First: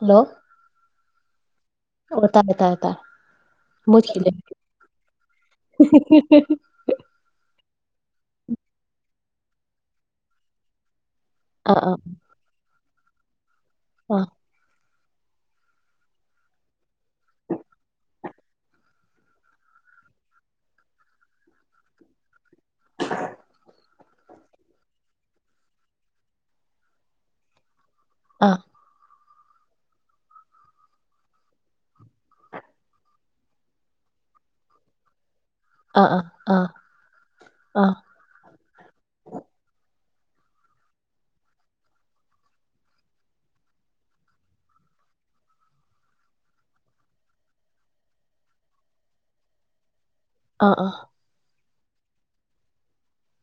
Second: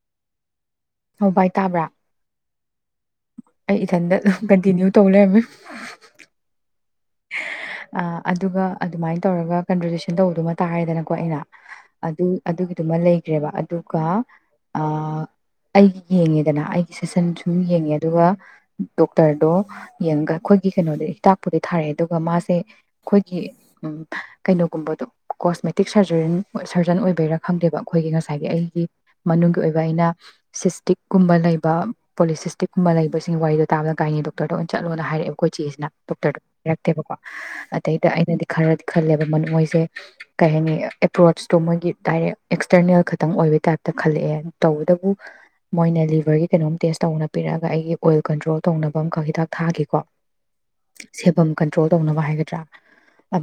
Hello ꯚꯏ ꯇꯥꯕ꯭ꯔꯥ ꯇꯥꯏ ꯇ ꯑꯩ ꯏꯊꯟꯇ ꯑꯗꯨꯝ ꯀꯟꯇꯤꯅ꯭ꯌꯨ ꯇꯧ ꯂꯩꯔꯝꯃꯦ ꯑꯗꯨꯒ ꯑꯗꯨꯃꯥꯏꯅ ꯇꯧꯔꯒ ꯀꯟꯗꯔꯖꯦꯁꯟ ꯇꯧꯕꯗꯨꯃ ꯇꯥꯔꯗꯅꯀꯣ ꯀꯣ ꯑꯩꯅ ꯑꯥ ꯑꯗꯨꯒꯤ ꯑꯗꯨꯃ ꯂꯩꯈ꯭ꯔꯦꯕ ꯇꯀ ꯑꯥ ꯑ ꯑꯩꯒꯤ ꯌꯦꯡꯉꯦꯗꯅ ꯑꯩꯒꯤ ꯁꯦꯁꯟ ꯁꯨꯝ ꯌꯦꯡꯉꯦ ꯑꯗꯨꯒ ꯗꯣꯛꯇꯔꯗꯣ ꯌꯦꯡꯉꯒ ꯑꯩꯈꯣꯏꯒꯤ ꯀꯩꯅꯣꯗ ꯍꯤꯇꯥꯛꯄꯨꯗꯤꯩ ꯊꯥꯔꯛꯑꯦ ꯑꯗꯨꯒ ꯃꯥꯁꯦ ꯑꯩꯈꯣꯏꯒꯤ ꯎꯝ ꯀꯩꯅꯣꯒꯨꯝꯕꯗꯣ ꯀꯣꯁꯃꯦꯇꯤꯛ ꯁꯔꯖ ꯁꯔꯖꯟ ꯑꯣꯏꯕꯩꯔꯥ ꯈꯪꯗꯦꯕ ꯑꯩꯈꯣꯏꯒꯤ ꯉꯁꯥꯏꯒꯤ ꯑꯥ ꯑꯩꯒꯤ ꯃꯅꯨꯡꯒꯤ ꯑꯣꯏꯕ ꯑꯩꯅ ꯁꯤꯁꯇꯤꯛꯀꯨꯝꯕ ꯂꯩꯕ ꯄꯣꯂꯤꯁꯤꯁꯇꯤꯛꯀꯨꯝꯕ ꯂꯩꯕꯁꯤꯡ ꯋꯥꯔꯤꯗꯣ ꯇꯥꯕꯗ ꯒꯥꯏꯅꯤ ꯗꯣꯛꯇꯔꯗ ꯑꯣꯏꯅ ꯆꯠꯂꯣꯅ ꯍꯥꯏꯔꯛꯑꯦꯕ ꯑꯩꯈꯣꯏ ꯆꯦꯁꯤꯅ ꯑꯥ ꯄꯣꯛꯇꯔ ꯑꯥ ꯍꯥꯏꯔꯛꯇꯦꯕꯀꯣ ꯑꯥ ꯑꯗꯩꯗ ꯑꯩꯅꯗꯤ ꯈꯔꯗꯤ ꯈꯜꯂꯦꯕ ꯃꯣꯏꯁꯦ ꯀꯩ ꯍꯥꯏꯅꯤ ꯑꯦꯄ꯭ꯔꯣꯆꯇꯣ ꯃꯣꯏꯒꯤ ꯗꯥꯏꯔꯦꯛ ꯑꯦꯛꯁꯇꯔꯅꯦꯜ ꯈꯛꯇꯪ ꯑꯣꯏꯕꯩ ꯇꯥꯏꯞꯇ ꯈꯜꯂꯛꯑꯦ ꯇꯧꯕꯇꯕꯨ ꯃꯣꯏꯅ ꯂꯤꯚꯔꯒꯤ ꯀꯩꯅꯣꯝ ꯇꯦꯁ ꯇꯧꯅ ꯄꯤꯔꯛꯑꯒ ꯑꯩꯒꯤ ꯑꯣꯏꯜ ꯀꯟꯇ꯭ꯔꯣꯜ ꯇꯧꯅꯕ ꯑꯃꯈꯛ ꯍꯤꯗꯥꯛ ꯊꯥꯈꯤꯀꯣ ꯑꯥ ꯑꯥ ꯁꯦꯐꯝ ꯀꯟꯇ꯭ꯔꯣꯜ ꯇꯧꯅꯕ ꯍꯥꯏꯒꯗ꯭ꯔꯥ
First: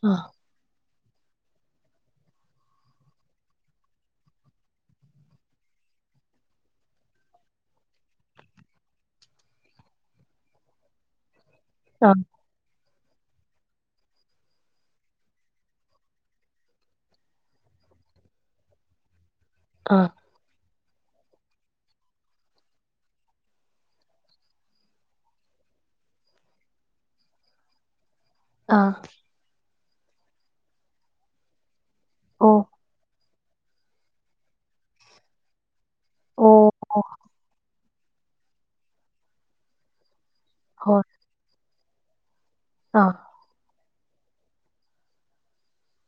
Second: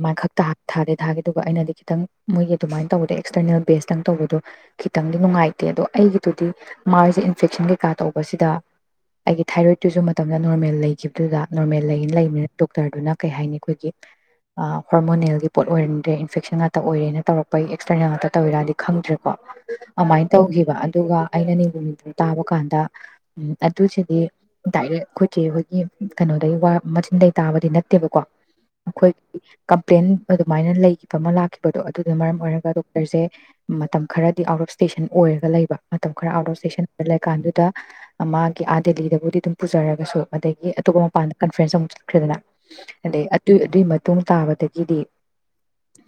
ꯃꯥꯏ ꯑꯥ ꯈꯥꯛꯛꯇ ꯍꯥ ꯊꯔꯗꯦ ꯊꯥꯒꯤꯗꯨꯒ ꯑꯩꯅꯗꯤ ꯈꯤꯇꯪ ꯃꯣꯏꯒꯤ ꯗꯨꯃꯥꯏꯅ ꯇꯧꯕꯗꯣ ꯑꯦꯛꯁꯇꯔꯅꯦꯜ ꯕꯦꯁꯇꯪ ꯇꯧꯕꯗꯣ ꯈꯤꯇꯪꯗꯤ ꯅꯨꯡꯉꯥꯏꯇꯦ ꯑꯗꯣ ꯑꯩꯒꯤꯗꯨꯗꯤ ꯃꯥꯏꯖꯦ ꯏꯟꯐꯦꯛꯁꯟ ꯀꯩꯀꯥ ꯇꯧꯕꯁꯤꯗ ꯑꯩꯒꯤ ꯊꯥꯏꯔꯣꯏꯗꯇꯨꯁꯨ ꯃꯇꯝꯗ ꯅꯣꯔꯃꯦꯜ ꯂꯩꯒꯤꯕꯗꯨꯗ ꯅꯣꯔꯃꯦꯜ ꯑꯥ ꯂꯩꯅ ꯂꯩꯕꯅ ꯗꯣꯛꯇꯔꯗꯨꯅ ꯀꯩ ꯍꯥꯏꯅꯤ ꯑꯩꯈꯣꯏꯒꯤ ꯍꯣꯔꯃꯣꯅꯦꯜꯒꯤ ꯄꯣꯠ ꯑꯣꯏꯔꯝꯗ꯭ꯔꯦ ꯏꯟꯐꯦꯛꯁꯟ ꯉꯥꯛꯇ ꯑꯣꯏꯔꯦꯅ ꯇꯧꯔꯛꯄꯒꯤ ꯑꯦꯛꯁꯇꯔꯅꯦꯜ ꯉꯥꯛꯇ ꯇꯧꯋꯤꯔꯗꯤ ꯈꯪꯗ꯭ꯔꯦ ꯀ ꯑꯥ ꯑꯗꯨꯃꯥꯏꯅ ꯇꯧꯈꯤꯕ ꯑꯗꯨꯒ ꯑꯩꯅ ꯅꯤꯡꯅꯤꯊꯧ ꯅꯤꯇ ꯇꯥꯕ ꯀꯥꯟꯗ ꯑꯗꯨꯁꯤꯗꯤ ꯗꯥꯏꯔꯦꯛ ꯑꯩꯈꯣꯏꯁꯦ ꯑꯩꯈꯣꯏꯒꯤ ꯀꯩꯅꯣꯗꯒꯤꯩ ꯋꯥ ꯃꯆꯤꯟ ꯇꯥꯕꯗꯤ ꯅꯠꯇꯦꯕꯀꯣ ꯑꯥ ꯈꯣꯏ ꯀꯝꯄ꯭ꯂꯦꯟ ꯑꯗꯨꯃꯥꯏꯅ ꯂꯩꯈꯤꯕ ꯑꯃ ꯂꯥꯛꯈꯤꯕꯗꯣ ꯑꯗꯨ ꯑꯗꯨꯅ ꯃꯔꯝ ꯑꯣ ꯑꯣꯏꯔꯒ ꯗꯣꯛꯇꯔꯁꯦ ꯃꯇꯝ ꯈꯔꯗꯤ ꯑꯥꯎꯠ ꯑꯣꯐ ꯁ꯭ꯇꯦꯁꯟ ꯑꯣꯏꯔꯒ ꯂꯩꯕ ꯃꯇꯝ ꯈꯔ ꯑꯥꯎꯠ ꯑꯣꯐ ꯑꯣ ꯁꯇꯦꯁꯟ ꯑꯣ ꯂꯩꯀꯥꯟꯗꯨꯗ ꯃꯥꯒꯤ ꯑꯥ ꯗꯦꯜꯂꯤꯗꯕꯨꯗꯤ ꯑꯗꯨꯝ ꯄꯨꯖꯔꯒꯁꯨ ꯑꯗꯒꯤ ꯍꯣꯏ ꯑꯇꯞꯄꯥꯟ ꯀꯟꯐ꯭ꯔꯦꯟꯁ ꯑꯃ ꯄꯗꯅ ꯑꯥ ꯑꯗꯩ ꯑꯗꯨꯏ ꯑꯗꯨ ꯃ ꯃꯇꯨꯡꯨꯡ ꯇꯥꯕꯗꯒꯤꯗꯤ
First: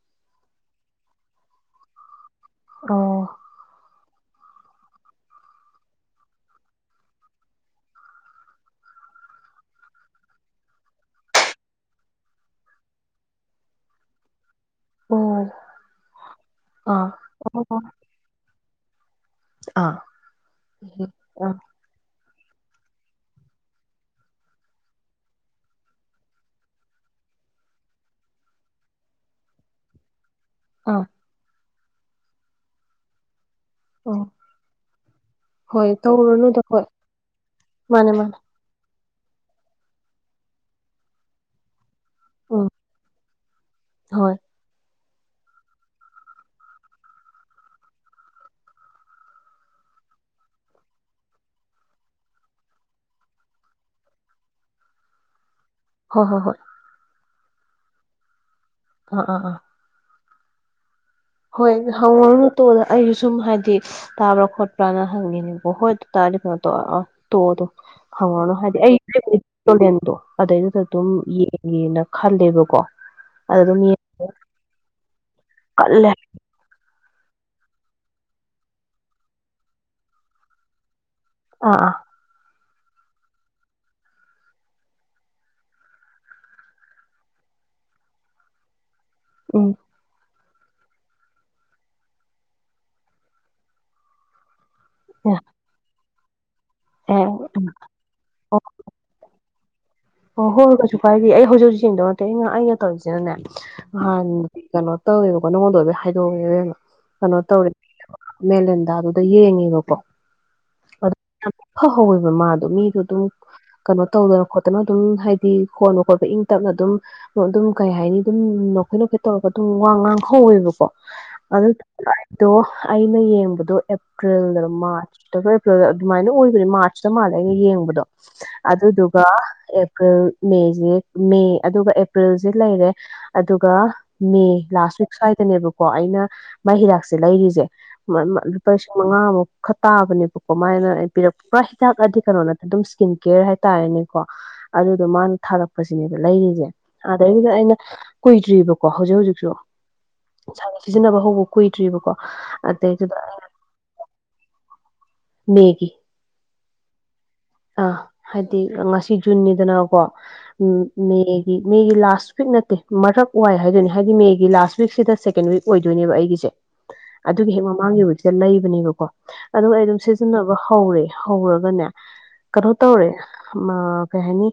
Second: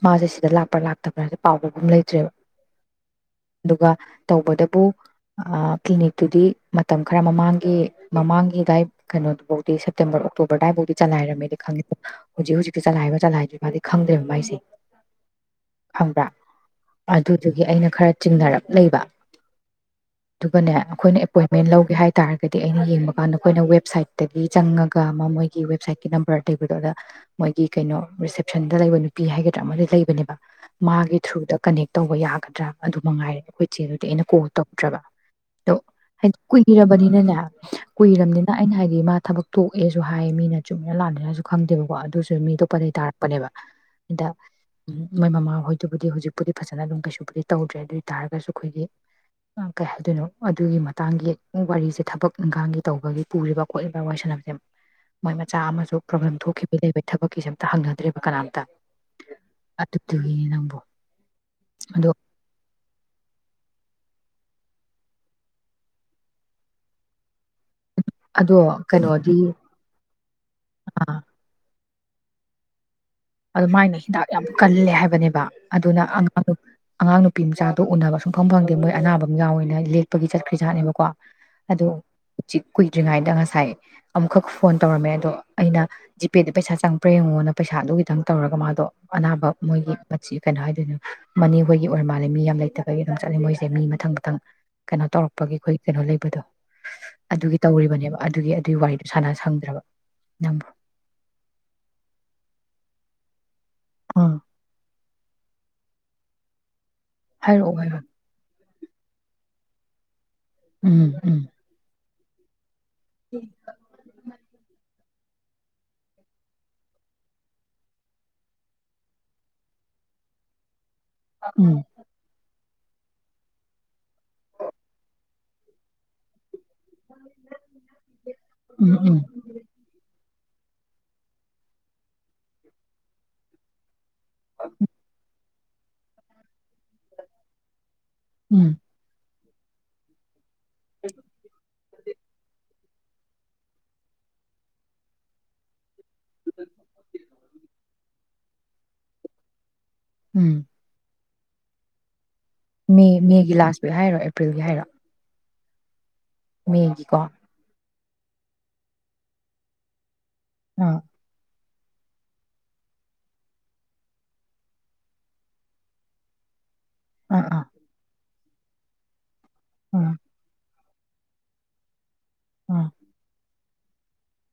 ꯃꯥꯁꯦ ꯁꯤꯗ ꯂꯥꯛꯄ꯭ꯔꯥ ꯂꯥꯛꯇꯕ꯭ꯔꯥ ꯍꯥꯏꯁ ꯄꯥꯎꯕꯒꯨꯝ ꯂꯩꯇ꯭ꯔꯦꯕ ꯑꯣ ꯑꯗꯨꯒ ꯇꯧꯕꯗꯕꯨ ꯀ꯭ꯂꯤꯅꯤꯛꯇꯨꯗꯤ ꯃꯇꯝ ꯈꯔ ꯃꯃꯥꯡꯒꯤ ꯃꯃꯥꯡꯒꯤꯗꯏ ꯀꯩꯅꯣꯐꯧꯗꯤ ꯁꯦꯞꯇꯦꯝꯕꯔ ꯑꯣꯛꯇꯣꯕꯔꯗꯥꯏꯐꯥꯎꯗꯤ ꯆꯂꯥꯏꯔꯝꯃꯦꯗ ꯈꯪꯉꯦ ꯍꯧꯖꯤꯛ ꯍꯧꯖꯤꯛꯤ ꯆꯂꯥꯏꯕ ꯆꯂꯥꯏꯗꯣꯏꯔꯤꯕ ꯃꯥꯗꯤ ꯈꯪꯗꯦꯕ ꯃꯥꯏꯁꯦ ꯑꯣ ꯈꯪꯕ꯭ꯔꯥ ꯑꯥ ꯑꯗꯨꯗꯨꯒꯤ ꯑꯣ ꯑꯩꯅ ꯈꯔ ꯆꯤꯡꯅꯔꯛꯄ ꯂꯩꯕ ꯑꯥ ꯑꯥ ꯑꯗꯨꯒꯅꯦ ꯑꯩꯈꯣꯏꯅ ꯑꯥ ꯑꯦꯄꯣꯏꯟꯃꯦꯟ ꯂꯧꯒꯦ ꯍꯥꯏ ꯍꯥꯏ ꯇꯥꯔꯒꯗꯤ ꯑꯩꯅ ꯌꯦꯡꯕ ꯀꯥꯟꯗ ꯑꯩꯈꯣꯏꯅ ꯋꯦꯕꯁꯥꯏꯠꯇꯒꯤ ꯆꯪꯉꯒ ꯑꯃ ꯃꯣꯏ ꯒꯤ ꯋꯦꯕꯁꯥꯏꯠꯀꯤ ꯅꯝꯕꯔ ꯂꯩꯕꯗꯣ ꯑꯗ ꯃꯣꯏꯒꯤ ꯀꯩꯅꯣ ꯔꯤꯁꯦꯞꯁꯟꯗ ꯂꯩꯕ ꯅꯨꯄꯤ ꯍꯥꯏꯒꯗ꯭ꯔꯥ ꯑꯃꯗꯤ ꯂꯩꯕꯅꯦꯕ ꯃꯥꯒꯤ ꯑꯣ ꯊ꯭ꯔꯨꯗ ꯀꯅꯦꯦꯛ ꯇꯧꯕ ꯌꯥꯒꯗ꯭ꯔꯥ ꯑꯗꯨ ꯃꯉꯥꯏꯔꯦ ꯑꯩꯈꯣꯏ ꯆꯦ ꯑꯗꯨꯗꯤ ꯑꯩꯅ ꯀꯣꯜ ꯇꯧꯗ꯭ꯔꯕ ꯑꯗꯣ ꯍꯣꯏ ꯍꯥꯏꯗꯤ ꯇꯧꯔꯨꯅꯨꯗ ꯍꯣꯏ ꯀꯨꯏꯔꯕꯅꯤꯅꯅꯦ ꯃꯥꯅꯦ ꯃꯥꯅꯦ ꯀꯨꯏꯔꯕꯅꯤꯅ ꯑꯩꯅ ꯍꯥꯏꯗꯤ ꯃꯥ ꯊꯕꯛꯛꯇꯣꯛꯑꯦꯁꯨ ꯍꯥꯏ ꯃꯤꯅ ꯆꯨꯃꯤꯅ ꯂꯥꯅꯤꯅꯁꯨ ꯈꯪꯗꯦꯕꯀꯣ ꯑꯗꯨ ꯑꯗꯨꯁꯨ ꯃꯤ ꯎꯝ ꯑꯇꯣꯞꯄꯗꯒꯤꯩ ꯇꯥꯔꯛꯄꯅꯦꯕ ꯑꯗ ꯍꯣꯏ ꯎ ꯃꯣꯏ ꯃꯃꯥ ꯍꯣꯏꯗꯨꯕꯨꯗꯤ ꯍꯧꯖꯤꯛꯄꯨꯗꯤ ꯐꯖꯅ ꯑꯗꯨꯝ ꯀꯩꯁꯨꯕꯨꯗꯤ ꯇꯧꯗ꯭ꯔꯦ ꯑꯗꯨ ꯑꯣꯏ ꯇꯥꯔꯒꯁꯨ ꯑꯩꯈꯣꯏꯒꯤ ꯀꯩ ꯍꯥꯏꯗꯣꯏꯅꯣ ꯑꯗꯨꯒꯤ ꯃꯇꯥꯡꯒꯤ ꯋꯥꯔꯤꯁꯦ ꯊꯕꯛ ꯏꯪꯈꯥꯡꯒꯤ ꯇꯧꯕꯒꯤ ꯄꯨꯔꯤꯕ ꯈꯣꯠꯂꯤꯕ ꯋꯥꯔꯤ ꯁꯥꯟꯅꯕꯁꯦ ꯃꯣꯏ ꯃꯆꯥꯥ ꯑꯃꯁꯨ ꯍꯣꯏ ꯄ꯭ꯔꯣꯕ꯭ꯂꯦꯝ ꯍꯣꯏ ꯍꯣꯏ ꯊꯣꯛꯈꯤꯕꯒꯤ ꯂꯩꯕ ꯊꯕꯛ ꯀꯁꯦꯝꯇ ꯍꯪꯅꯗ꯭ꯔꯤꯕ ꯀꯅꯥꯝꯇ ꯑ ꯑꯥ ꯑ ꯑꯗꯨꯒꯤꯅꯤ ꯅꯝꯕꯣ ꯍꯣꯏ ꯍꯧꯔ ꯅ ꯇꯣ ꯑꯩꯁꯨ ꯁꯨꯝ ꯍꯥꯏꯗꯤ ꯇꯥꯕ꯭ꯔꯥ ꯈꯣꯠꯄ ꯄ ꯍꯪꯒꯅꯤ ꯇꯥꯔꯤꯐ ꯃꯠꯇ ꯇꯣꯛꯑꯣ ꯑꯗꯨꯣ ꯈꯪꯉꯅꯨ ꯑꯗꯣ ꯍꯥꯏꯗꯤ ꯀꯩꯅꯣꯗꯤ ꯑꯩꯣꯦꯟꯗꯣ ꯑꯗꯨꯗꯩꯗꯨꯗ ꯑꯗꯨꯝ ꯌꯦꯡꯉꯦꯅ ꯈꯜꯂꯦꯕꯀꯣ ꯑꯗ ꯑꯗꯨꯝ ꯑꯗꯨꯃꯥꯏꯅ ꯍꯤꯗꯥꯛ ꯌꯥꯝ ꯀꯜꯂꯦ ꯍꯥꯏꯕꯅꯦꯕ ꯑꯗꯨꯅ ꯀꯜꯂꯦ ꯑꯉꯥꯡ ꯑꯉꯥꯡ ꯅꯨꯄꯤ ꯃꯆꯥꯗꯣ ꯎꯅꯕ ꯁꯨꯡ ꯐꯐꯝ ꯐꯪꯗꯦ ꯃꯣꯏ ꯑꯅꯥꯕ ꯃ ꯌꯥꯎ ꯑꯣꯏꯅ ꯂꯦꯛꯄꯒꯤ ꯆꯠꯈ꯭ꯔꯤꯖꯥꯠꯅꯦꯕꯀꯣ ꯑꯥ ꯑꯗꯣ ꯑꯥ ꯆꯛ ꯀꯨꯏꯗ꯭ꯔꯤꯉꯩꯗ ꯉꯁꯥꯏ ꯑꯃꯨꯛꯈꯛ ꯐꯣꯟ ꯇꯧꯔꯝꯃꯦ ꯑꯗꯣ ꯑꯩꯅ ꯖꯤꯄꯦꯗ ꯄꯩꯁꯥ ꯆꯪꯕ꯭ꯔꯥ ꯌꯦꯡꯉꯣꯅ ꯄꯩꯁꯥꯗꯨꯒꯤ ꯈꯤꯇꯪ ꯇꯧꯔꯒ ꯃꯥꯗꯣ ꯑꯅꯥꯕ ꯎꯝ ꯃꯣꯏꯒꯤ ꯃꯆꯤ ꯀꯩꯅꯣ ꯍꯥꯏꯗꯣꯏꯅꯣ ꯃꯅꯤ ꯍꯣꯏꯒꯤ ꯑꯣꯏꯔ ꯃꯥꯜꯂꯦ ꯃꯤ ꯌꯥꯝ ꯂꯩꯇꯕꯒꯤ ꯑꯗꯨꯝ ꯆꯠꯂꯤꯦ ꯃꯣꯏꯁꯦ ꯃꯤ ꯃꯊꯪ ꯃꯊꯪ ꯀꯩꯅꯣ ꯑꯦ ꯇꯧꯔꯛꯄꯒꯤ ꯑꯩꯈꯣꯏ ꯀꯩꯅꯣ ꯂꯩꯕ ꯎꯗꯣ ꯑꯗꯨꯒꯤ ꯑꯣ ꯇꯧꯔꯤꯕꯅꯦꯕ ꯑꯗꯨꯒꯤ ꯑꯗꯨꯒꯤ ꯋꯥꯔꯤꯗꯣ ꯁꯥꯟꯅ [unintelligible] ꯑꯣ ꯅꯪꯕꯨ ꯍꯣꯏ ꯀꯩꯁꯨ ꯀꯥꯏꯗꯦ ꯑꯩ ꯍꯧꯖꯤꯛ ꯍꯧꯖꯤꯛ ꯌꯦꯡꯗꯧ ꯅꯠꯇꯦ ꯑꯩꯅ ꯑꯩꯅ ꯇꯧꯔꯤꯁꯦ ꯑꯗꯨꯅ ꯍ ꯑꯥ ꯆꯣ ꯇꯧꯋꯦꯕꯀꯣ ꯅꯉꯣꯟꯗ ꯑꯣꯏꯣꯏ ꯍꯥꯏꯗꯣꯛꯎꯦꯕꯅ ꯀꯩꯅꯣ ꯇꯧ ꯍꯥꯏꯔꯛꯑꯣ ꯍꯥꯏꯔꯛꯑꯣ ꯃꯦꯂ ꯑꯗꯨꯗ ꯌꯦꯡꯉꯦꯕꯀꯣ ꯎꯝ ꯎꯝ ꯍꯧꯋꯦꯕ ꯃꯥꯗꯣ ꯃꯤ ꯑꯗꯨꯝ ꯀꯩꯅꯣ ꯇꯧꯗ ꯈꯣ ꯑꯗꯨꯝ ꯍꯥꯏꯗꯤ ꯈꯣꯟꯠꯅ ꯈꯣꯠꯄ ꯏꯪ ꯇꯞꯅ ꯑꯗꯨꯝ ꯑꯗꯨꯝ ꯀꯩ ꯍꯥꯏꯅꯤ ꯑꯗꯨꯝ ꯅꯣꯈꯩꯠ ꯅꯣꯈꯩꯠ ꯇꯧꯔꯒ ꯑꯗꯨꯝ ꯋꯥ ꯉꯥꯡꯍꯧꯋꯦꯕꯀꯣ ꯎꯝ ꯑꯣ ꯑꯩꯅ ꯌꯦꯡꯕꯗꯣ ꯑꯦꯄ꯭ꯔꯤꯜꯗ ꯃꯥꯔꯆ ꯑꯦꯄ꯭ꯔꯤꯜꯗ ꯑꯗꯨꯃꯥꯏꯅ ꯑꯣꯏꯕꯅꯤ ꯃꯥꯔꯆ ꯁꯇ ꯃꯥꯜꯂꯦꯒ ꯌꯦꯡꯕꯗꯣ ꯎꯝ ꯎꯝ ꯑꯗꯨꯗꯨꯒ ꯑꯦꯄ꯭ꯔꯤꯜ ꯃꯦꯁꯦ ꯃꯦ ꯑꯗꯨꯒ ꯑꯦꯄ꯭ꯔꯤꯜꯁꯦ ꯂꯩꯔꯦ ꯑꯗꯨꯒ ꯃꯦ ꯂꯥꯁ ꯋꯤꯛ ꯁ꯭ꯋꯥꯏꯗꯅꯦꯕꯀꯣ ꯑꯩꯅ ꯃꯥꯏ ꯍꯤꯗꯥꯛꯁꯦ ꯂꯩꯔꯤꯁꯦ ꯂꯨꯄꯥ ꯎꯝ ꯃꯉꯥ ꯑꯃ ꯈꯇꯥꯕꯅꯦ ꯀꯃꯥꯏꯅ ꯏꯄꯤꯔꯛꯄ꯭ꯔꯥ꯫ ꯆꯥꯛꯑꯗꯤ ꯀꯩꯅꯣ ꯅꯠꯇꯦ ꯑꯗꯨꯝ ꯏꯁ꯭ꯀꯤꯟ ꯀꯦꯌꯥꫪ ꯍꯥꯏꯇꯥꯔꯦꯅꯦꯀꯣ꯫ ꯑꯗꯨꯗꯣ ꯃꯥꯅ ꯊꯥꯔꯛꯄꯁꯤꯅꯦꯕ ꯂꯩꯔꯤꯁꯦ ꯑꯗꯩꯗ ꯑꯩꯅ ꯀꯨꯏꯗ꯭ꯔꯤꯕꯀꯣ ꯍꯧꯖꯤꯛ ꯍꯧꯖꯤꯛꯁꯨ꯫ ꯎꯝ [unintelligible] ꯁꯤꯖꯤꯟꯅꯕ ꯍꯧꯕ꯫ ꯀꯨꯏꯗ꯭ꯔꯤꯕ ꯀꯣ꯫ ꯃꯦ ꯃꯦꯒꯤ ꯂꯥꯁ ꯋꯤꯛ ꯍꯥꯏꯔꯣ ꯑꯦꯄ꯭ꯔꯤꯜꯒꯤ ꯍꯥꯏꯔꯣ꯫ ꯃꯦꯒꯤ꯫ ꯃꯦꯒꯤꯀꯣ꯫ ꯑꯥ ꯍꯥꯏꯗꯤ ꯉꯁꯤ ꯖꯨꯟꯅꯤꯗꯅꯀꯣ꯫ ꯎꯝ ꯑꯥ ꯃꯦꯒꯤ꯫ ꯃꯦꯒꯤ ꯂꯥꯁ ꯋꯤꯛ ꯅꯠꯇꯦ ꯃꯔꯛ ꯋꯥꯏ ꯍꯥꯏꯗꯣꯏꯅꯦ ꯍꯥꯏꯗꯤ ꯃꯦꯒꯤ ꯂꯥꯁ ꯋꯤꯛꯁꯤꯗ ꯁꯦꯀꯦꯟ ꯋꯤꯛ ꯑꯣꯏꯗꯣꯏꯅꯦꯕ ꯑꯩꯒꯤꯁꯦ꯫ ꯑꯥ ꯑꯗꯨꯒꯤ ꯑꯥ ꯍꯦꯛ ꯃꯃꯥꯡꯒꯤ ꯋꯤꯛ꯫ ꯂꯩꯕꯅꯦꯕꯀꯣ ꯑꯗꯨ ꯑꯩ꯫ ꯑꯥ ꯁꯤꯖꯤꯟꯅꯕ꯫ ꯍꯧꯔꯦ ꯍꯧꯔꯒꯅꯦ꯫ ꯀꯩꯅꯣ ꯑꯥ ꯇꯧꯔꯦ꯫ ꯃ ꯀꯩ ꯍꯥꯏꯅꯤ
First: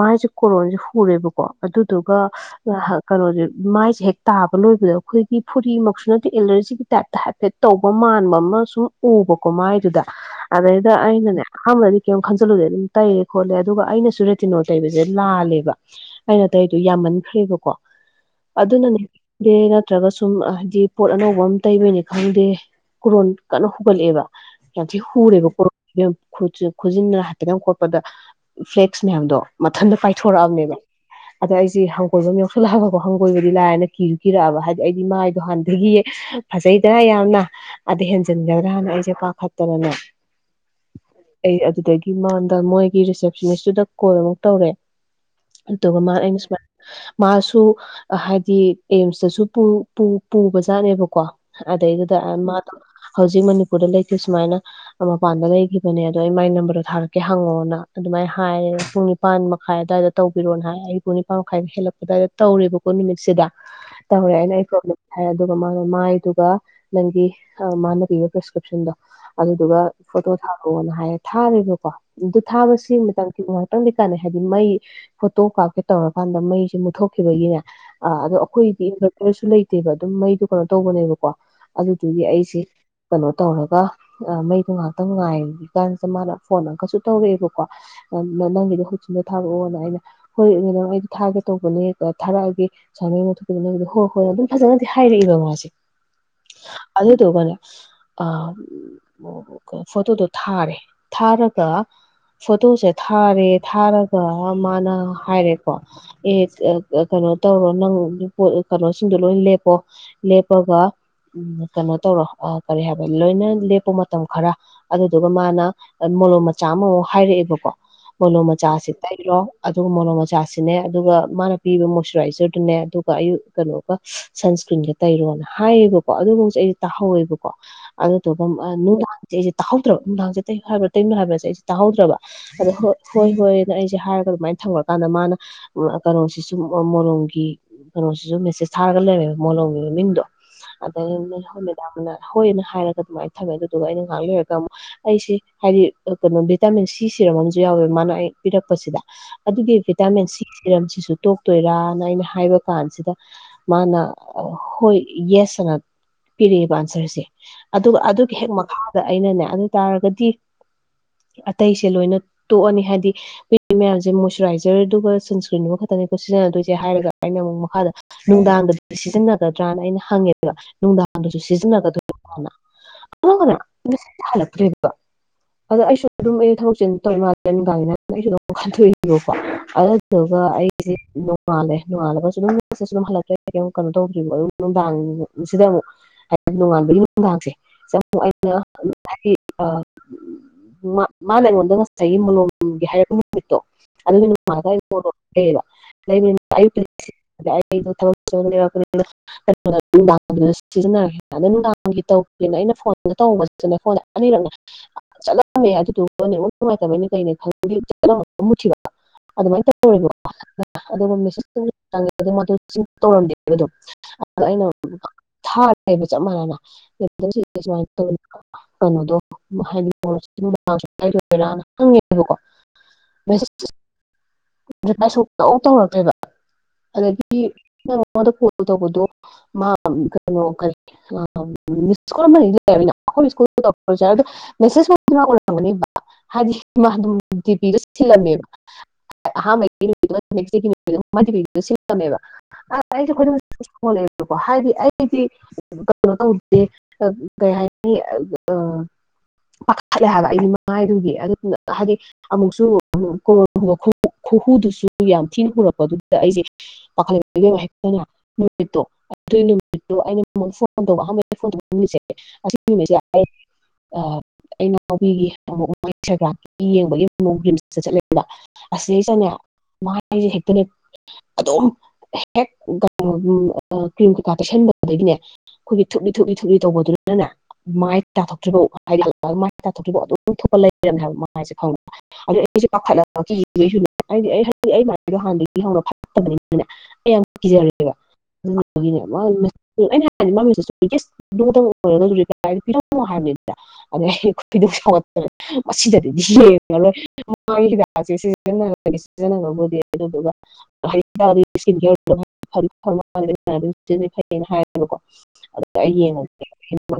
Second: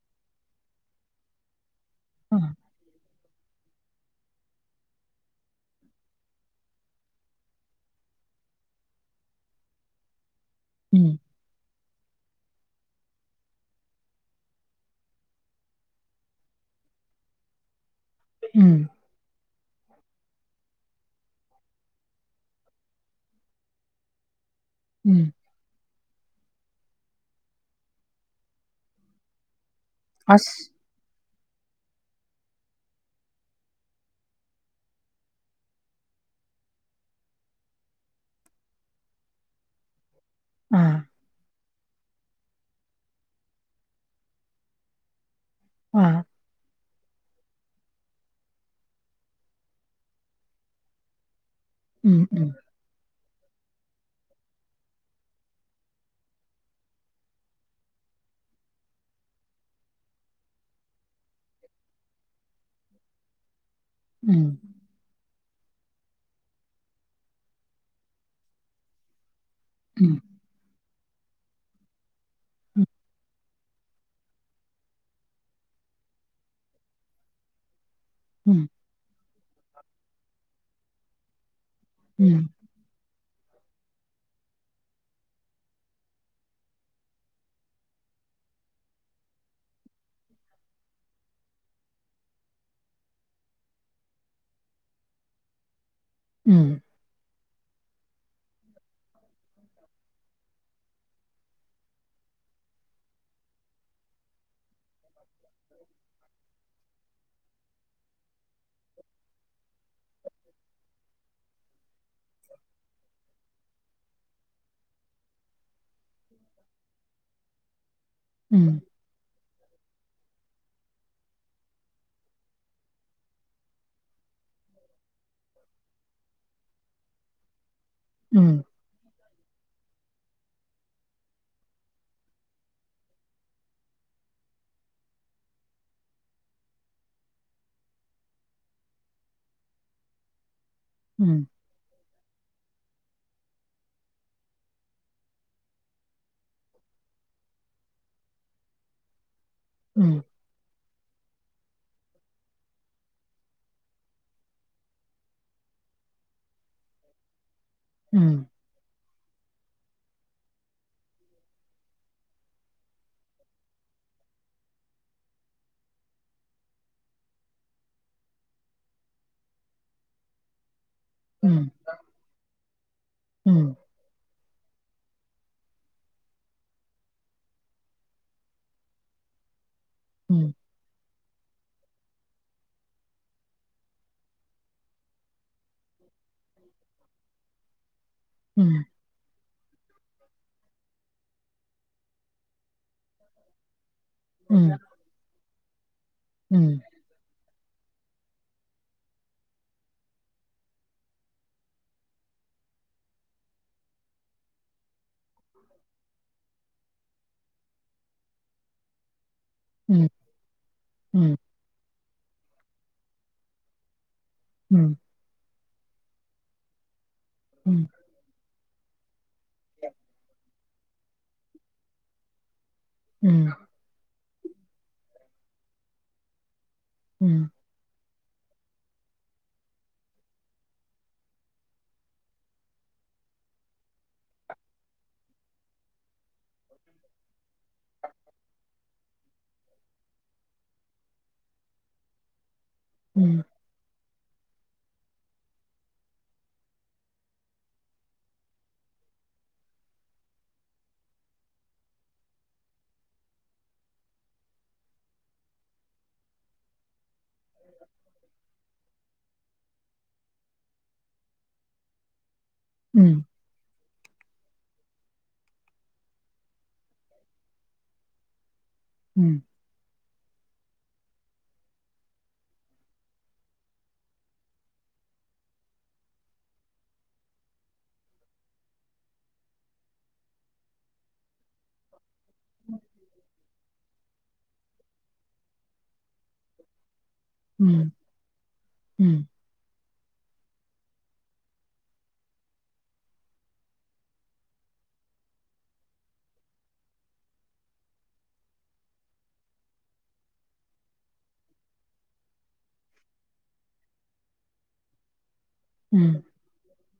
ꯃꯥꯥꯏꯁꯦ ꯀꯣꯔꯣꯟꯁꯦ ꯍꯨꯔꯦꯕꯀꯣ꯫ ꯑꯗꯨꯗꯨꯒ ꯑꯥ [unintelligible] ꯀꯩꯅꯣꯁꯦ ꯃꯥꯏꯁꯦ ꯍꯦꯛ ꯇꯥꯕ ꯂꯣꯏꯕꯗ ꯑꯈꯣꯏꯒꯤ ꯐꯨꯔꯤꯃꯛꯁꯨ ꯅꯠꯇꯦ ꯑꯦꯂꫪꯖꯤꯒꯤ ꯇꯥꯏꯞꯇ ꯍꯥꯏꯐꯦꯠ ꯇꯧꯕ ꯃꯥꯟꯕ ꯑꯃ ꯁꯨꯝ ꯎꯕꯀꯣ ꯃꯥꯏ꯫ ꯗꯨꯗ꯫ ꯑꯗ ꯎꯝ ꯑꯩꯅꯅꯦ [unintelligible] ꯀꯩꯝ ꯈꯟꯖꯤꯜꯂꯨꯗꯦ ꯑꯗꯨꯝ ꯇꯩꯔꯦ ꯈꯣꯠꯂꯦ ꯑꯗꯨꯒ ꯑꯩꯅꯁꯨ ꯔꯦꯇꯤꯅꯣ ꯇꯩꯕꯁꯦ ꯂꯥꯜꯂꯦꯕ ꯑꯩꯅ ꯇꯩꯗꯣ ꯌꯥꯝꯃꯟꯈ꯭ꯔꯦꯕꯀꯣ꯫ ꯎꯝ ꯑꯗꯨꯅꯅꯦ ꯗꯦ ꯅꯠꯇ꯭ꯔꯒ ꯁꯨꯝ ꯍꯥꯏꯗꯤ꯫ ꯄꯣꯠ ꯑꯅꯧꯕ ꯑꯃ ꯇꯩꯕꯅꯤ ꯈꯪꯗꯦ ꯀꯨꯔꫭꯟ ꯀꯟꯅ ꯍꯨꯒꯠꯂꯛꯑꯦꯕ꯫ ꯌꯥꯝ ꯊꯤ ꯎꯝ ꯍꯨꯔꯦꯕ ꯀꯨꯔꫭꯟ ꯏꯕꯦꯝ꯫ ꯈꯨꯖ ꯈꯨꯖꯤꯟꯗꯨꯅ ꯍꯥꯏꯐꯦꯠꯇꯪ ꯈꯣꯠꯄꯗ ꯐ꯭ꯂꯦꯛꯁ ꯃꯌꯥꯝꯗꯣ꯫ ꯃꯊꯟꯇ ꯑꯁ ꯄꯥꯏꯊꯣꯔꯛꯑꯕꯅꯦꯕ꯫ ꯑꯗ ꯑꯩꯁꯦ ꯍꯪꯒꯣꯏꯕꯃ ꯌꯥꯎꯁꯜꯂꯛꯑꯕꯀꯣ ꯍꯪꯒꯣꯏꯕꯗꯤ ꯂꯥꯏꯔꯅ ꯀꯤꯁꯨ ꯀꯤꯔꯛꯑꯕ ꯍꯥꯏꯗꯤ ꯑꯩꯗꯤ ꯃꯥꯏꯗꯣ ꯍꯥꯟꯅꯗꯒꯤ ꯐꯖꯩꯗꯅꯥ ꯌꯥꯝꯅ ꯑꯗ ꯍꯦꯟꯖꯤꯟꯒꯗ꯭ꯔꯥꯅ ꯑꯩꯁꯦ ꯄꯥꯈꯠ꯫ ꯇꯅꯅꯦ꯫ ꯎꯝ꯫ ꯑꯩ ꯑꯗꯨꯗꯒꯤ ꯃꯉꯣꯟꯗ ꯃꯣꯏꯒꯤ ꯔꯤꯁꯦꯞꯁꯅꯤꯁꯇꯨꯗ ꯀꯣꯜ ꯑꯃꯨꯛ ꯇꯧꯔꯦ꯫ ꯑꯗꯨꯒ ꯃꯥ ꯑꯥ ꯑꯩꯅ ꯁꯨꯃꯥꯏ꯫ ꯃꯥꯁꯨ ꯍꯥꯏꯗꯤ ꯑꯦꯝꯁꯇꯁꯨ ꯄꯨ ꯄꯨ ꯄꯨꯕ ꯖꯥꯠꯅꯦꯕꯀꯣ꯫ ꯑꯗꯩꯗꯨꯗ ꯎꯝ ꯎꯝ ꯃꯥ ꯍꯧꯖꯤꯛ ꯃꯅꯤꯄꯨꫪ꯫ [inaudible] ꯁꯨꯃꯥꯏꯅ ꯃꯄꯥꯟꯗ ꯂꯩꯈꯤꯕꯅꯦ ꯑꯗꯣ ꯑꯩ ꯃꯥꯏ ꯅꯝꯕꫪꯗꯣ ꯊꯥꯔꯛꯀꯦ ꯍꯪꯉꯣꯅ ꯑꯗꯨꯃꯥꯏꯅ ꯍꯥꯏꯌꯦ ꯄꯨꯡ ꯅꯤꯄꯥꯟ ꯃꯈꯥꯏ ꯑꯗꯨꯋꯥꯏꯗ ꯇꯧꯕꯤꯔꯣꯅ ꯍꯥꯏ ꯑꯌ꯫ ꯄꯨꯡ ꯅꯤꯄꯥꯟ ꯃꯈꯥꯏꯃꯨꯛ ꯍꯦꯜꯂꯛꯄ ꯑꯗꯥꯏꯗ ꯇꯧꯔꯦꯕꯀꯣ ꯅꯨꯃꯤꯠꯁꯤꯗ ꯇꯧꯔꯦ ꯑꯩꯅ ꯎꯝ [unintelligible] ꯍꯥꯏꯔ ꯑꯗꯨꯒ ꯃꯥꯅ ꯃꯥꯏꯗꯨꯒ ꯅꯪꯒꯤ ꯍ ꯃꯥꯅ ꯄꯤꯕ ꯄ꯭ꯔꯦꯁꯀ꯭ꯔꯤꯞꯁꯟꯗꯣ ꯑꯗꯨꯗꯨꯒ ꯎꯝ ꯐꯣꯇꯣ ꯊꯥꯔꯛꯣꯂꯑꯣꯅ ꯍꯥꯏꯔꯦ ꯊꯥꯔꯦꯕꯀꯣ ꯑꯗꯨ ꯎꯝ ꯊꯥꯕꯁꯤ ꯃꯇꯝ ꯈꯤ ꯉꯥꯏꯍꯥꯛꯇꯪꯗꯤ ꯀꯥꯟꯅꯩ ꯍꯥꯏꯕꯗꯤ ꯃꯩ ꯐꯣꯇꯣ ꯀꯥꯞꯀꯦ ꯇꯧꯔꯀꯥꯟꯗ ꯃꯩꯁꯦ ꯃꯨꯠꯊꯣꯛꯈꯤꯕꯒꯤꯅꯦ ꯑ ꯑꯗꯣ ꯎꯝ ꯑꯩꯈꯣꯏꯗꯤ ꯏꯟꯚꯔꯇꯔꯁꯨ ꯂꯩꯇꯦꯗꫭ ꯑꯗꯨꯝ ꯃꯩꯗꯣ ꯀꯩꯅꯣ ꯇꯧꯕꯅꯦꯕꯀꯣ ꯑꯗꯨꯗꯨꯒꯤ ꯎꯝ ꯑꯩꯁꯦ ꯀꯩꯅꯣ ꯇꯧꯔꯒ ꯑ ꯃꯩꯗꯣ ꯉꯥꯍꯥꯛꯇꯪ ꯉꯥꯏꯔꯤ ꯀꯥꯟꯁꯤꯗ ꯃꯥꯅ ꯐꯣꯟ ꯑꯃꯨꯛꯀꯁꯨ ꯇꯧꯔꯛꯑꯦꯕꯀꯣ ꯅ ꯅꯪꯒꯤꯗꯣ ꯍꯖꯤꯛꯃꯛ ꯊꯥꯔꯛꯑꯣꯅ ꯑꫭꯅ ꯍꯣꯏ ꯃꯦꯗꯥꯝ ꯑꯩꯗꯣ ꯊꯥꯒꯦ ꯇꯧꯕꯅꯦ ꯀ ꯊꯥꯔꯛꯑꯒꯦ ꯁꯨꯃꯥꯏꯅ ꯃꯩ ꯃꯨꯠꯊꫭꯛ [unintelligible] ꯍꯣꯏ ꯍꯣꯏ ꯑꯗꯨꯝ ꯐꯖꯅꯗꯤ ꯍꯥꯏꯔꯛꯏꯕ ꯃꯥꯁꯦ ꯍ ꯎꯝ ꯑꯗꯨꯗꯨꯒꯅꯦ ꯑꯝ ꯎ [unintelligible] ꯐꯣꯇꯣꯗꯣ ꯊꯥꯔꯦ ꯊꯥꯔꯒ ꯐꯣꯇꯣꯁꯦ ꯊꯥꯔꯦ ꯊꯥꯔꯒ ꯃꯥꯅ ꯍꯥꯏꯔꯦꯀꯣ ꯑꯦ ꯀ ꯀ ꯀꯩꯅꯣ ꯇꯧꯔꯣ ꯅꯪ ꯔꯤꯄꫭꯠ ꯑ ꯀꯩꯅꯣꯁꯤꯡꯗꯣ ꯂꯣꯏ ꯂꯦꯞꯄꯣ ꯂꯦꯞꯄꯒ ꯎꯝ ꯀꯩꯅꯣ ꯇꯧꯔꯣ ꯀꯔꯤ ꯍꯥꯏꯕ ꯂꯣꯏꯅ ꯂꯦꯞꯄ ꯃꯇꯝ ꯈꯔ ꯑꯗꯨꯗꯨꯒ ꯃꯥꯅ ꯑꯝ ꯃꯣꯂꯣꯝ ꯃꯆꯥ ꯑꯃꯃꯨꯛ ꯍꯥꯏꯔꯛꯑꯦꯕꯀꯣ ꯃꯣꯂꯣꯝ ꯎꯝ ꯃꯆꯥꯁꯦ ꯇꯩꯔꫭ ꯑꯗꯨꯒ ꯃꯣꯂꫭꯝ ꯃꯆꯥꯁꯤꯅꯦ ꯑꯗꯨꯒ ꯃꯥꯅ ꯄꯤꯕ ꯃꯣꯁꯆꯨꯔꯥꯏꯖꯔꯗꯨꯅꯦ ꯑꯗꯨꯒ ꯑꯌꯨꯛ ꯀꯩꯅꯣꯒ ꯁꯟꯁꯀ꯭ꯔꯤꯟꯒ ꯇꯩꯔꯣꯅ ꯍꯥꯏꯌꯦꯕꯀꯣ ꯑꯗꯨꯕꯧꯖꯦ ꯑꯩꯖꯤ ꯇꯥꯍꯧꯋꯦꯕꯀꯣ ꯎꯝ [unintelligible] ꯇꯥꯍꯧꯗ꯭ꯔꯕ ꯅꯨꯡꯗꯥꯡꯁꯦ ꯇꯩꯌꯨ ꯍꯥꯏꯕ꯭ꯔꯥ ꯇꯩꯅꯨꯕ꯭ꯔ ꯍꯥꯏꯕ꯭ꯔꯥꯁꯦ ꯑꯩꯁꯦ ꯇꯥꯍꯧꯗ꯭ꯔꯕ ꯑꯗꯣ ꯍꯣꯏ ꯍꯣꯏ ꯍꯥꯏꯅ ꯑꯩꯁꯦ ꯍꯥꯏꯔꯒ ꯑꯗꯨꯃꯥꯏꯅ ꯊꯝꯈ꯭ꯔꯀꯥꯟꯗ ꯃꯥꯅ ꯀꯩꯅꯣꯁꯤꯁꯨ ꯃꯣ ꯃꫭꯂꯣꯝꯒꯤ ꯀꯩꯅꯣꯁꯤꯁꯨ ꯃꯦꯁꯦꯁ ꯊꯥꯔꯒ ꯂꯩꯔꯝꯃꯦꯕ ꯃꯣꯂꯣꯝꯒꯤ ꯃꯃꯤꯡꯗꯣ ꯎꯝ ꯎꯝ ꯎꯝ ꯎꯝ ꯎꯝ ꯎꯝ ꯎꯝ ꯎꯝ ꯎꯝ ꯎꯝ ꯎꯝ ꯑꯗꯩꯅꯤ ꯍꫭꯏ ꯃꯦꯗꯥꯝꯅ ꯍꯣꯏꯅ ꯍꯥꯏꯔ ꯑꯗꯨꯃꯥꯏꯅ ꯊꯝꯃꯦ ꯑꯗꯨꯗꯨꯒ ꯑꯩꯅ ꯉꯥꯏꯍꯥꯛ ꯂꯩꯩꯔꯒ ꯑꯃꯨꯛ ꯑꯩꯁꯤ ꯍꯥꯏꯗꯤ ꯑ ꯀꯩꯅꯣ ꯚꯤꯇꯥꯃꯤꯟ ꯁꯤ ꯁꯤꯔꯝ ꯑꯃꯁꯨ ꯌꯥꯎꯋꯦ ꯃꯥꯅ ꯑꯩ ꯄꯤꯔꯛꯄꯁꯤꯗ ꯑꯗꯨꯒꯤ ꯚꯤꯇꯥꯃꯤꯟ ꯎꯝ ꯁꯤ ꯁꯤꯔꯝꯁꯤꯁꯨ ꯇꯣꯛ ꯇꯣꯏꯔꯥꯅ ꯑꯩꯅ ꯍꯥꯏꯕ ꯀꯥꯟꯁꯤꯗ ꯃꯥꯅ ꯑ ꯍꯣꯏ ꯌꯦꯁ ꯑꯅ ꯄꯤꯔꯛ ꯏꯕ ꯑꯟꯁꯔꯁꯦ ꯑꯗꯨꯒ ꯑꯗꯨꯒꯤ ꯎꯝ ꯎꯝ ꯎꯝ ꯎꯝ ꯎꯝ ꯎꯝ ꯎꯝ ꯎꯝ ꯎꯝ ꯍꯦꯛ ꯃꯈꯥꯗ ꯑꯩꯅꯅꯦ ꯑꯗꯨ ꯇꯥꯔꯒꯗꯤ ꯑꯇꯩꯁꯦ ꯂꯣꯏꯅ ꯇꯣꯛꯑꯅꯤ ꯍꯥꯏꯗꯤ [unintelligible] ꯃꯌꯥꯝꯁꯦ ꯃꯣꯁꯆꯨꯔꯥꯏꯖꯔꯗꯨꯒ ꯁꯟꯁꯀ꯭ꯔꯤꯟꯗꯨꯒ ꯈꯛꯇꯅꯦꯀꯣ ꯁꯤꯖꯤꯟꯅꯗꯣꯏꯁꯦ ꯍꯥꯏꯔꯒ ꯑꯩꯅ ꯑꯃꯨꯛ ꯃꯈꯥꯗ ꯅꯨꯡꯗꯥꯡꯗꯤ ꯁꯤꯖꯤꯟꯅꯒꯗ꯭ꯔꯅ ꯑꯩꯅ ꯍꯪꯉꯦꯕ ꯅꯨꯡꯗꯥꯡ ꯑꯗꯨꯁꯨ ꯁꯤꯖꯤꯟꯅꯒꯗ [unintelligible] ꯔꫭꯅ [unintelligible] ꯍꯜꯂꯛꯇ꯭ꯔꯦꯕ ꯑꯗ ꯑꯩꯁꯨ ꯑꯗꯨꯝ ꯑꯩꯩꯁꯨ ꯊꯕꯛ ꯆꯤꯟ ꯇꯧꯔꯤ ꯃꯥꯜꯂꯦ [unintelligible] ꯑꯩꯁꯨ ꯑꯗꯨꯝ ꯈꯟꯗꯣꯛꯑꯦꯕꯀꯣ [unintelligible] ꯅꫭꯡꯉꯥꯜꯂꯦ ꯅꯣꯡꯉꯥꯂꯒꯁꯨ ꯑꯗꯨꯝ ꯃꯦꯁꯦ [unintelligible] ꯍꯜꯂꯛꯇ꯭ꯔꯦ ꯀꯩꯝ ꯀꯩꯅꯣ ꯇꯧꯗ꯭ꯔꯤ [unintelligible] ꯅꯨꯡꯗꯥꯡꯕꯧ ꯁꯤꯗ ꯑꯃꯨꯛ ꯍꯥ [unintelligible] ꯅꯣꯡꯉꯥꯟꯕꯒꯤ ꯅꯨꯡꯗꯥꯡꯁꯦ [unintelligible] [unintelligible] ꯃꯥ ꯃꯥꯅ ꯑꯩꯉꫭꯟꯗ ꯉꯁꯥꯏꯒꯤ ꯃꫭꯂꯣꯝꯗꫭ [unintelligible] ꯍꯥꯏꯔꯛꯄ ꯅꯨꯃꯤꯠꯇꯣ ꯑꯗꯨꯒꯤ [unintelligible] ꯑꯩꯗꯣ ꯊꯕꯛꯛꯩꯅ ꯅꯨꯡꯗꯥꯡ ꯁꯤꯖꯤꯟꯅꯔꯦ ꯑꯗꯣ ꯅꯨꯡꯗꯥꯡꯒꯤ ꯇꯧ꯫ ꯑꯗꯨ ꯑꯩꯅ ꯐꯣꯟꯗ ꯇꯧꯕꯁꯤꯗꯅ ꯐꯣꯟ ꯑꯅꯤꯔꯛꯅꯦ ꯆꯠꯂꯝꯃꯦ ꯑꯗꯨꯗꯨꯒ ꯅꯨꯡꯉꯥꯏꯇꯕꯩꯅ ꯀꯩꯅ ꯈꯂꯝ ꯃꯨꯔ꯫ ꯑꯗꯨꯃꯥꯏꯅ ꯇꯧꯍꯧꯔꯤꯕꯀꯣ ꯑꯗꯨꯒ꯫ ꯃ ꯇꯧꯔꯝꯗꯦꯣ꯫ [inaudible] ꯩꯅ ꯎꯝ ꯊ [inaudible] ꯂꯩꯕ ꯆꯞ ꯃꯥꯟꯅꯅ꯫ ꯑꯗꯨ ꯁꯔꯤꯁꯥꯏ ꯇ꯫ [inaudible] ꯀꯩꯅꯣꯗꯣ ꯍꯥꯏꯗꯤ ꯏꯔꯅ ꯍꯪꯉꯦꯕꯀꯣ꯫ ꯃꯁ [inaudible] ꯄꯥꯏꯁꯣꯛꯇꯧ ꯇꯧꯔꯛꯀꯦꯕ꯫ ꯑꯗꯒꯤ꯫ ꯃꯉꯣꯟꯗ ꯀꯣꯜ ꯇꯧꯕꯗꯣ ꯃꯥ ꯀꯩꯅꯣ ꯀꯔꯤ ꯃꯤꯁ ꯀꯣꯜꯗꯤ ꯂꯩꯔꯃꯒꯅꯤꯅꯥ꯫ ꯍꯥꯏꯗꯤ ꯃꯥ ꯑꯗꯨꯗꯤ ꯄ [inaudible] ꯃꯦ꯫ ꯑꯍꯥꯟꯕ ꯁꯤꯝꯕ꯫ ꯑꯩꯗꯤ ꯈꯣꯏꯗꯧ ꯁꯥꯎꯒꯠꯂꯦ꯫ ꯍꯥꯏꯗꯤ ꯑꯩꯗꯤ ꯀꯩꯅꯣ ꯇꯧꯗꯦ ꯀꯩ ꯍꯥꯏꯅꯤ ꯄꯥꯈꯠꯂꯦ ꯍꯥꯏꯕ ꯑꯩꯒꯤ ꯃꯉꯥꯏꯗꯨꯒꯤ ꯑꯗꯨꯗꯨꯅ ꯍꯥꯏꯗꯤ ꯑꯃꯨꯛꯁꯨ꯫ ꯈꯨꯍꯨꯗꯨꯁꯨ ꯌꯥꯝ ꯊꯤꯅ ꯍꯨꯔꯛꯄꯗꯨꯗ ꯑꯩꯁꯦ ꯄꯥꯈꯠꯂꯦ꯫ [inaudible] ꯅꯨꯃꯤꯠꯇ ꯑꯩꯅ ꯐꯣꯟ ꯇꯧꯕꯩꯅ ꯐꯣꯟꯦ [inaudible] ꯁ [inaudible] ꯑꯩꯅꯉꯥꯎꯕꯤꯒꯤ ꯏꯟꯁꯇꯥꯒ꯭ꯔꯥꯝ ꯌꯦꯡꯕꯒꯤ ꯆꯠꯂꯦꯕ꯫ ꯑꯁꯤꯁꯤꯅꯦ ꯃꯥꯁꯦ ꯍꯦꯛꯇꯅꯦ꯫ ꯑꯗꯨꯝ ꯍꯦꯛ ꯀ꯭ꯔꯤꯝ ꯀꯩꯀꯥ ꯇꯩꯁꯟꯕꯗꯒꯤꯅꯦ ꯑꯩꯈꯣꯏꯒꯤ ꯑꯗꯨꯝ ꯍꯦꯛ ꯀꯩꯅꯣ ꯗꯨ ꯀꯔ꯭ꯤꯝ ꯀꯩꯀꯥ ꯇꯩꯁꯤꯟꯕꯒꯤꯅꯦ ꯊꯨꯞꯂꯤ ꯊꯨꯞꯂꯤ ꯊꯨꯞꯂꯤ ꯇꯧꯕꯗꯨꯅꯤꯅꯅꯦ ꯃꯥꯏ ꯇꯥꯊꯣꯛꯇ꯭ꯔꯤꯕꯥꯎ ꯍꯥꯏꯗꯤ ꯃꯥꯏ ꯇꯥꯊꯣꯛꯇ꯭ꯔꯤꯕꯥꯎ ꯑꯗꯨꯝ ꯊꯣꯛꯄ ꯂꯩꯅꯦꯕ꯫ ꯁꯦ ꯈꯪꯕ ꯑꯗꯨ ꯑꯩꯁꯨꯦ ꯄꯥꯈꯠꯂ [inaudible] ꯍꯧ ꯍꯥꯟꯗꯒꯤ ꯍꯧꯔ ꯐ꯫ [inaudible] ꯀꯤꯖꯔꯦꯕ ꯑꯩꯅ ꯑꯗꯨꯗꯨꯒꯤꯅꯦ ꯑꯩꯅ ꯍꯥꯏꯗꯤꯅꯦ꯫ ꯃꯃꯤ ꯄꯤꯔꯝꯃꯣ ꯍꯥꯏꯕꯗꯨꯗ ꯑꯗ ꯑꯩ ꯐꯗꯣꯛ ꯁꯧꯒꯦ ꯃꯁꯤꯗꯗꯤꯗꯤꯡꯉ ꯂꯣꯏ꯫ ꯟꯅ ꯁꯤꯖꯤꯟꯅꯕꯕꯨꯗꯤ ꯑꯗꯨꯗꯨꯒ ꯍꯥꯏꯕꯀꯣ꯫ ꯎꯝ ꯑ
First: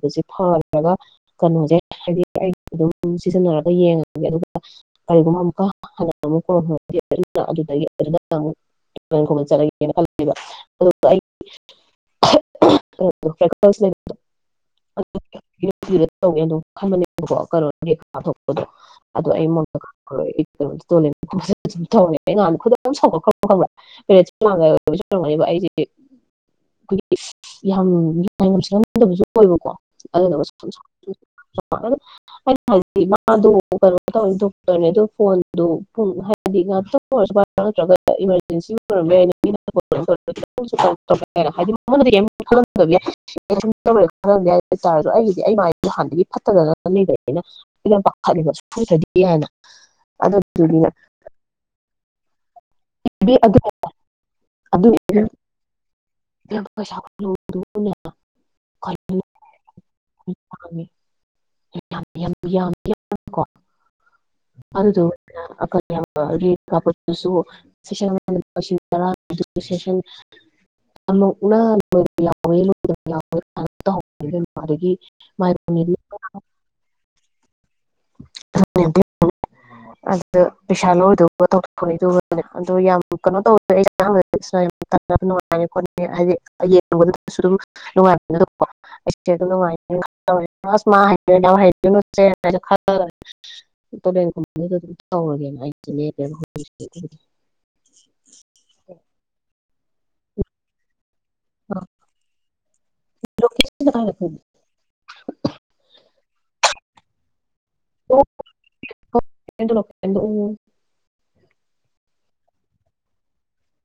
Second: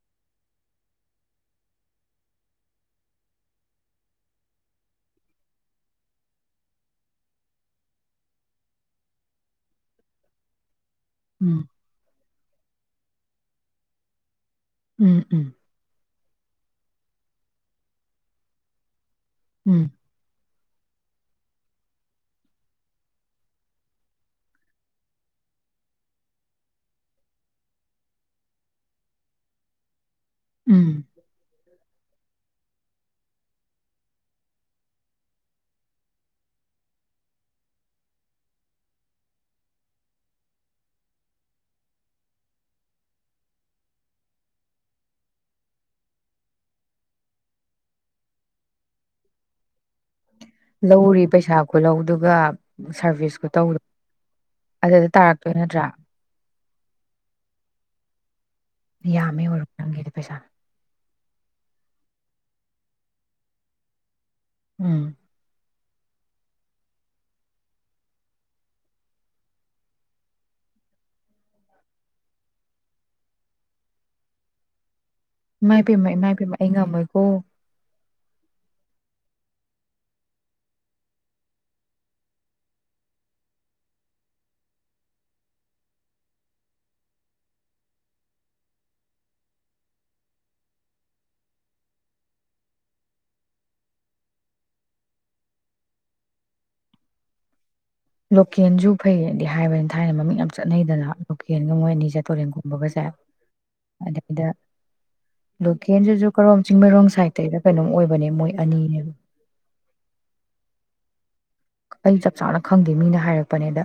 [inaudible] ꯕꯁꯦ ꯐ꯭ꯔꯒ ꯀꯩꯅꯣꯁꯦ ꯍꯥꯏꯗꯤ ꯑꯩ ꯑꯗꯨꯝ ꯁꯤꯖꯤꯟꯅꯔꯒ ꯌꯦꯡꯉꯒ ꯑꯗꯨꯝ [inaudible] [unintelligible] ꯀꯔꯤꯒꯨꯝꯕ ꯑꯃꯨꯛꯀ ꯍ ꯑꯃꯨꯛ ꯆꯠꯂꯒꯦꯅ ꯈꯜꯂꯕ꯫ ꯑꯗꯨꯗꯣ ꯑꯩ꯫ ꯐ [inaudible] ꯎꯝ [unintelligible] ꯑꯗꯨ ꯇꯧꯅꯤꯗꯣ꯫ [unintelligible] ꯑꯗꯨ ꯑꯩ [unintelligible] ꯎꯝ [unintelligible] [unintelligible] ꯍꯥꯏꯗꯤ ꯃꯥ ꯗꯣ ꯀꯩꯅꯣ ꯇꯧꯋꯤ ꯗꯣꯛꯇꯔꯅꯦ ꯑꯗꯨ ꯐꯣꯟꯗꯨ ꯄꯨꯡ ꯍꯥꯏꯗꯤ ꯉꯥꯛꯇꯪ ꯑꯣꯏꯔꯁꯨ ꯅꯠꯇ꯭ꯔꯒ ꯏꯃꯥꯔꯖꯦꯟꯁꯤ ꯑꯣꯏꯔ ꯌꯥꯏ ꯍꯥꯏꯗꯤ ꯃꯉꯣꯟꯗ ꯀꯩꯝ ꯈꯜꯂꯝ ꯗꯕꯁꯨ ꯌꯥꯏ ꯑꯩꯒꯤꯗꯤ ꯑꯩ ꯃꯥꯒꯤ ꯍꯥꯟꯗꯒꯤ ꯐꯠꯇꯗꯅ ꯂꯩꯕꯩꯅ [unintelligible] ꯑꯗꯨꯗꯨꯒꯤꯅꯦ ꯂꯧꯔꯤ ꯄꯩꯁꯥ ꯈꯨꯂꯧꯗꯨ ꯒ ꯁꯥꯔꯚꯤꯁ ꯑꯗꯨ ꯈꯨꯇꯧꯗꯣ ꯑꯗꯨ ꯑꯗꯨꯗꯤ ꯇꯥꯔꯛꯇꯣꯏ ꯅꯠꯇ꯭ꯔꯥ꯫ [unintelligible] ꯌꯥꯃꯦ ꯑꯣꯏꯔꯝ ꯅꯥꯪꯒꯤꯗꯣ ꯄꯦꯁꯥ꯫ [unintelligible] ꯑꯗꯨꯗꯨ ꯎꯝ ꯂꯛ ꯑꯒ [unintelligible] [unintelligible] ꯏꯃꯥꯏ ꯄꯦꯝꯃ ꯏꯃꯥꯏ ꯄꯦꯝꯃ ꯑꯩ ꯉꯝꯃꯣꯏꯀꯣ! [unintelligible] [unintelligible] ꯃꯣꯏꯗꯣ ꯑꯗꯨꯝ ꯇꯧꯔꯒꯦꯅ ꯑꯩꯖ ꯂꯦꯞꯄꯦꯕꯥ ꯫ ꯂꯣꯀꯦꯟꯁꯨ ꯐꯩꯌꯦꯗꯤ ꯍꯥꯏꯕꯅꯦ꯫ ꯊꯥꯏꯅ ꯃꯃꯤꯡ ꯌꯥꯝ ꯆꯠꯅꯩꯗꯅ꯫ ꯂꯣꯀꯦꯜꯒ ꯃꯣꯏ ꯑꯅꯤ ꯆꯦ ꯇꯨꯔꯦꯟꯒꯨꯝꯕꯒꯁꯦ ꯁꯤꯅ ꯀꯥꯏꯗ ꯈꯪꯒꯦ ꯑꯗꯨꯗꯩꯗ ꯂꯣꯀꯦꯜꯁꯤꯁꯨ ꯀꯔꯣꯝ ꯆꯤꯡꯃꯩꯔꯣꯡ ꯑꯇꯩꯗ ꯀꯩꯅꯣꯝ ꯑꯣꯏꯕꯅꯦ ꯃꯣꯏ ꯑꯅꯤꯅꯦꯕ꯫ ꯑꯩ ꯆꯞ ꯆꯥꯅ ꯈꯪꯗꯦ ꯃꯤꯅ ꯍꯥꯏꯔꯛꯄꯅꯦꯗ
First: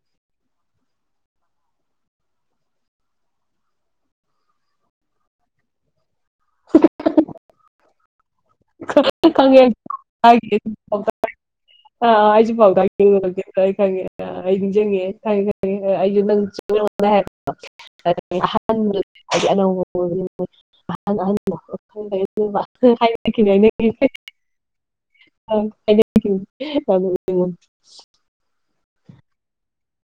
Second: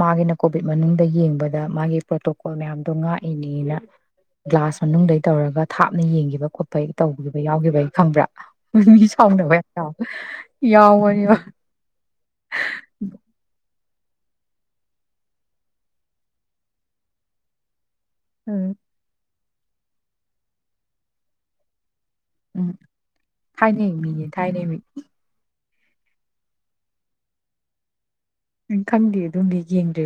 ꯃꯥꯒꯤꯅ ꯀꯣꯚꯤꯠ ꯃꯅꯨꯡꯗ ꯌꯦꯡꯕꯗ ꯃꯥꯒꯤ ꯄ꯭ꯔꯣꯇꯣꯀꯣꯜ ꯃꯌꯥꯝꯗꯣ ꯉꯥꯛꯏꯅꯦꯅ ꯒ꯭ꯂꯥꯁ ꯃꯅꯨꯡꯗ ꯇꯧꯔꯒ ꯊꯥꯞꯅ ꯌꯦꯡꯒꯤ꯫ ꯈꯣꯠꯄ ꯇꯧꯈꯤꯕ ꯌꯥꯎꯈꯤꯕꯩ꯫ ꯈꯪꯕ꯭ꯔꯥ? ꯃꯤ ꯁꯥꯎꯅꯕ ꯌꯥꯎ ꯌꯥꯎꯕꯅꯦꯕꯥ꯫ ꯑ ꯑ ꯍꯑꯩꯖꯤ ꯄꯥꯎ ꯇꯥꯒꯤ [unintelligible] ꯑꯩ ꯈꯪꯉꯦ ꯑ ꯑꯩ ꯅꯤꯡꯁꯤꯡꯉꯦ ꯈꯪꯉꯦ ꯈꯪꯉꯦ ꯑꯩꯁꯨ ꯅꯪ ꯎꯝ [unintelligible] [unintelligible] ꯍꯥꯏꯗꯤ ꯑꯅꯧꯕ ꯎꯝ [unintelligible] [unintelligible] ꯊꯥꯏꯅꯩ ꯃꯤꯅꯤ ꯊꯥꯏꯅꯩ ꯃꯤ꯫ ꯃ [unintelligible] ꯈꯪꯗꯦ ꯑꯗꯨꯃꯗꯤ ꯌꯦꯡꯗꯦ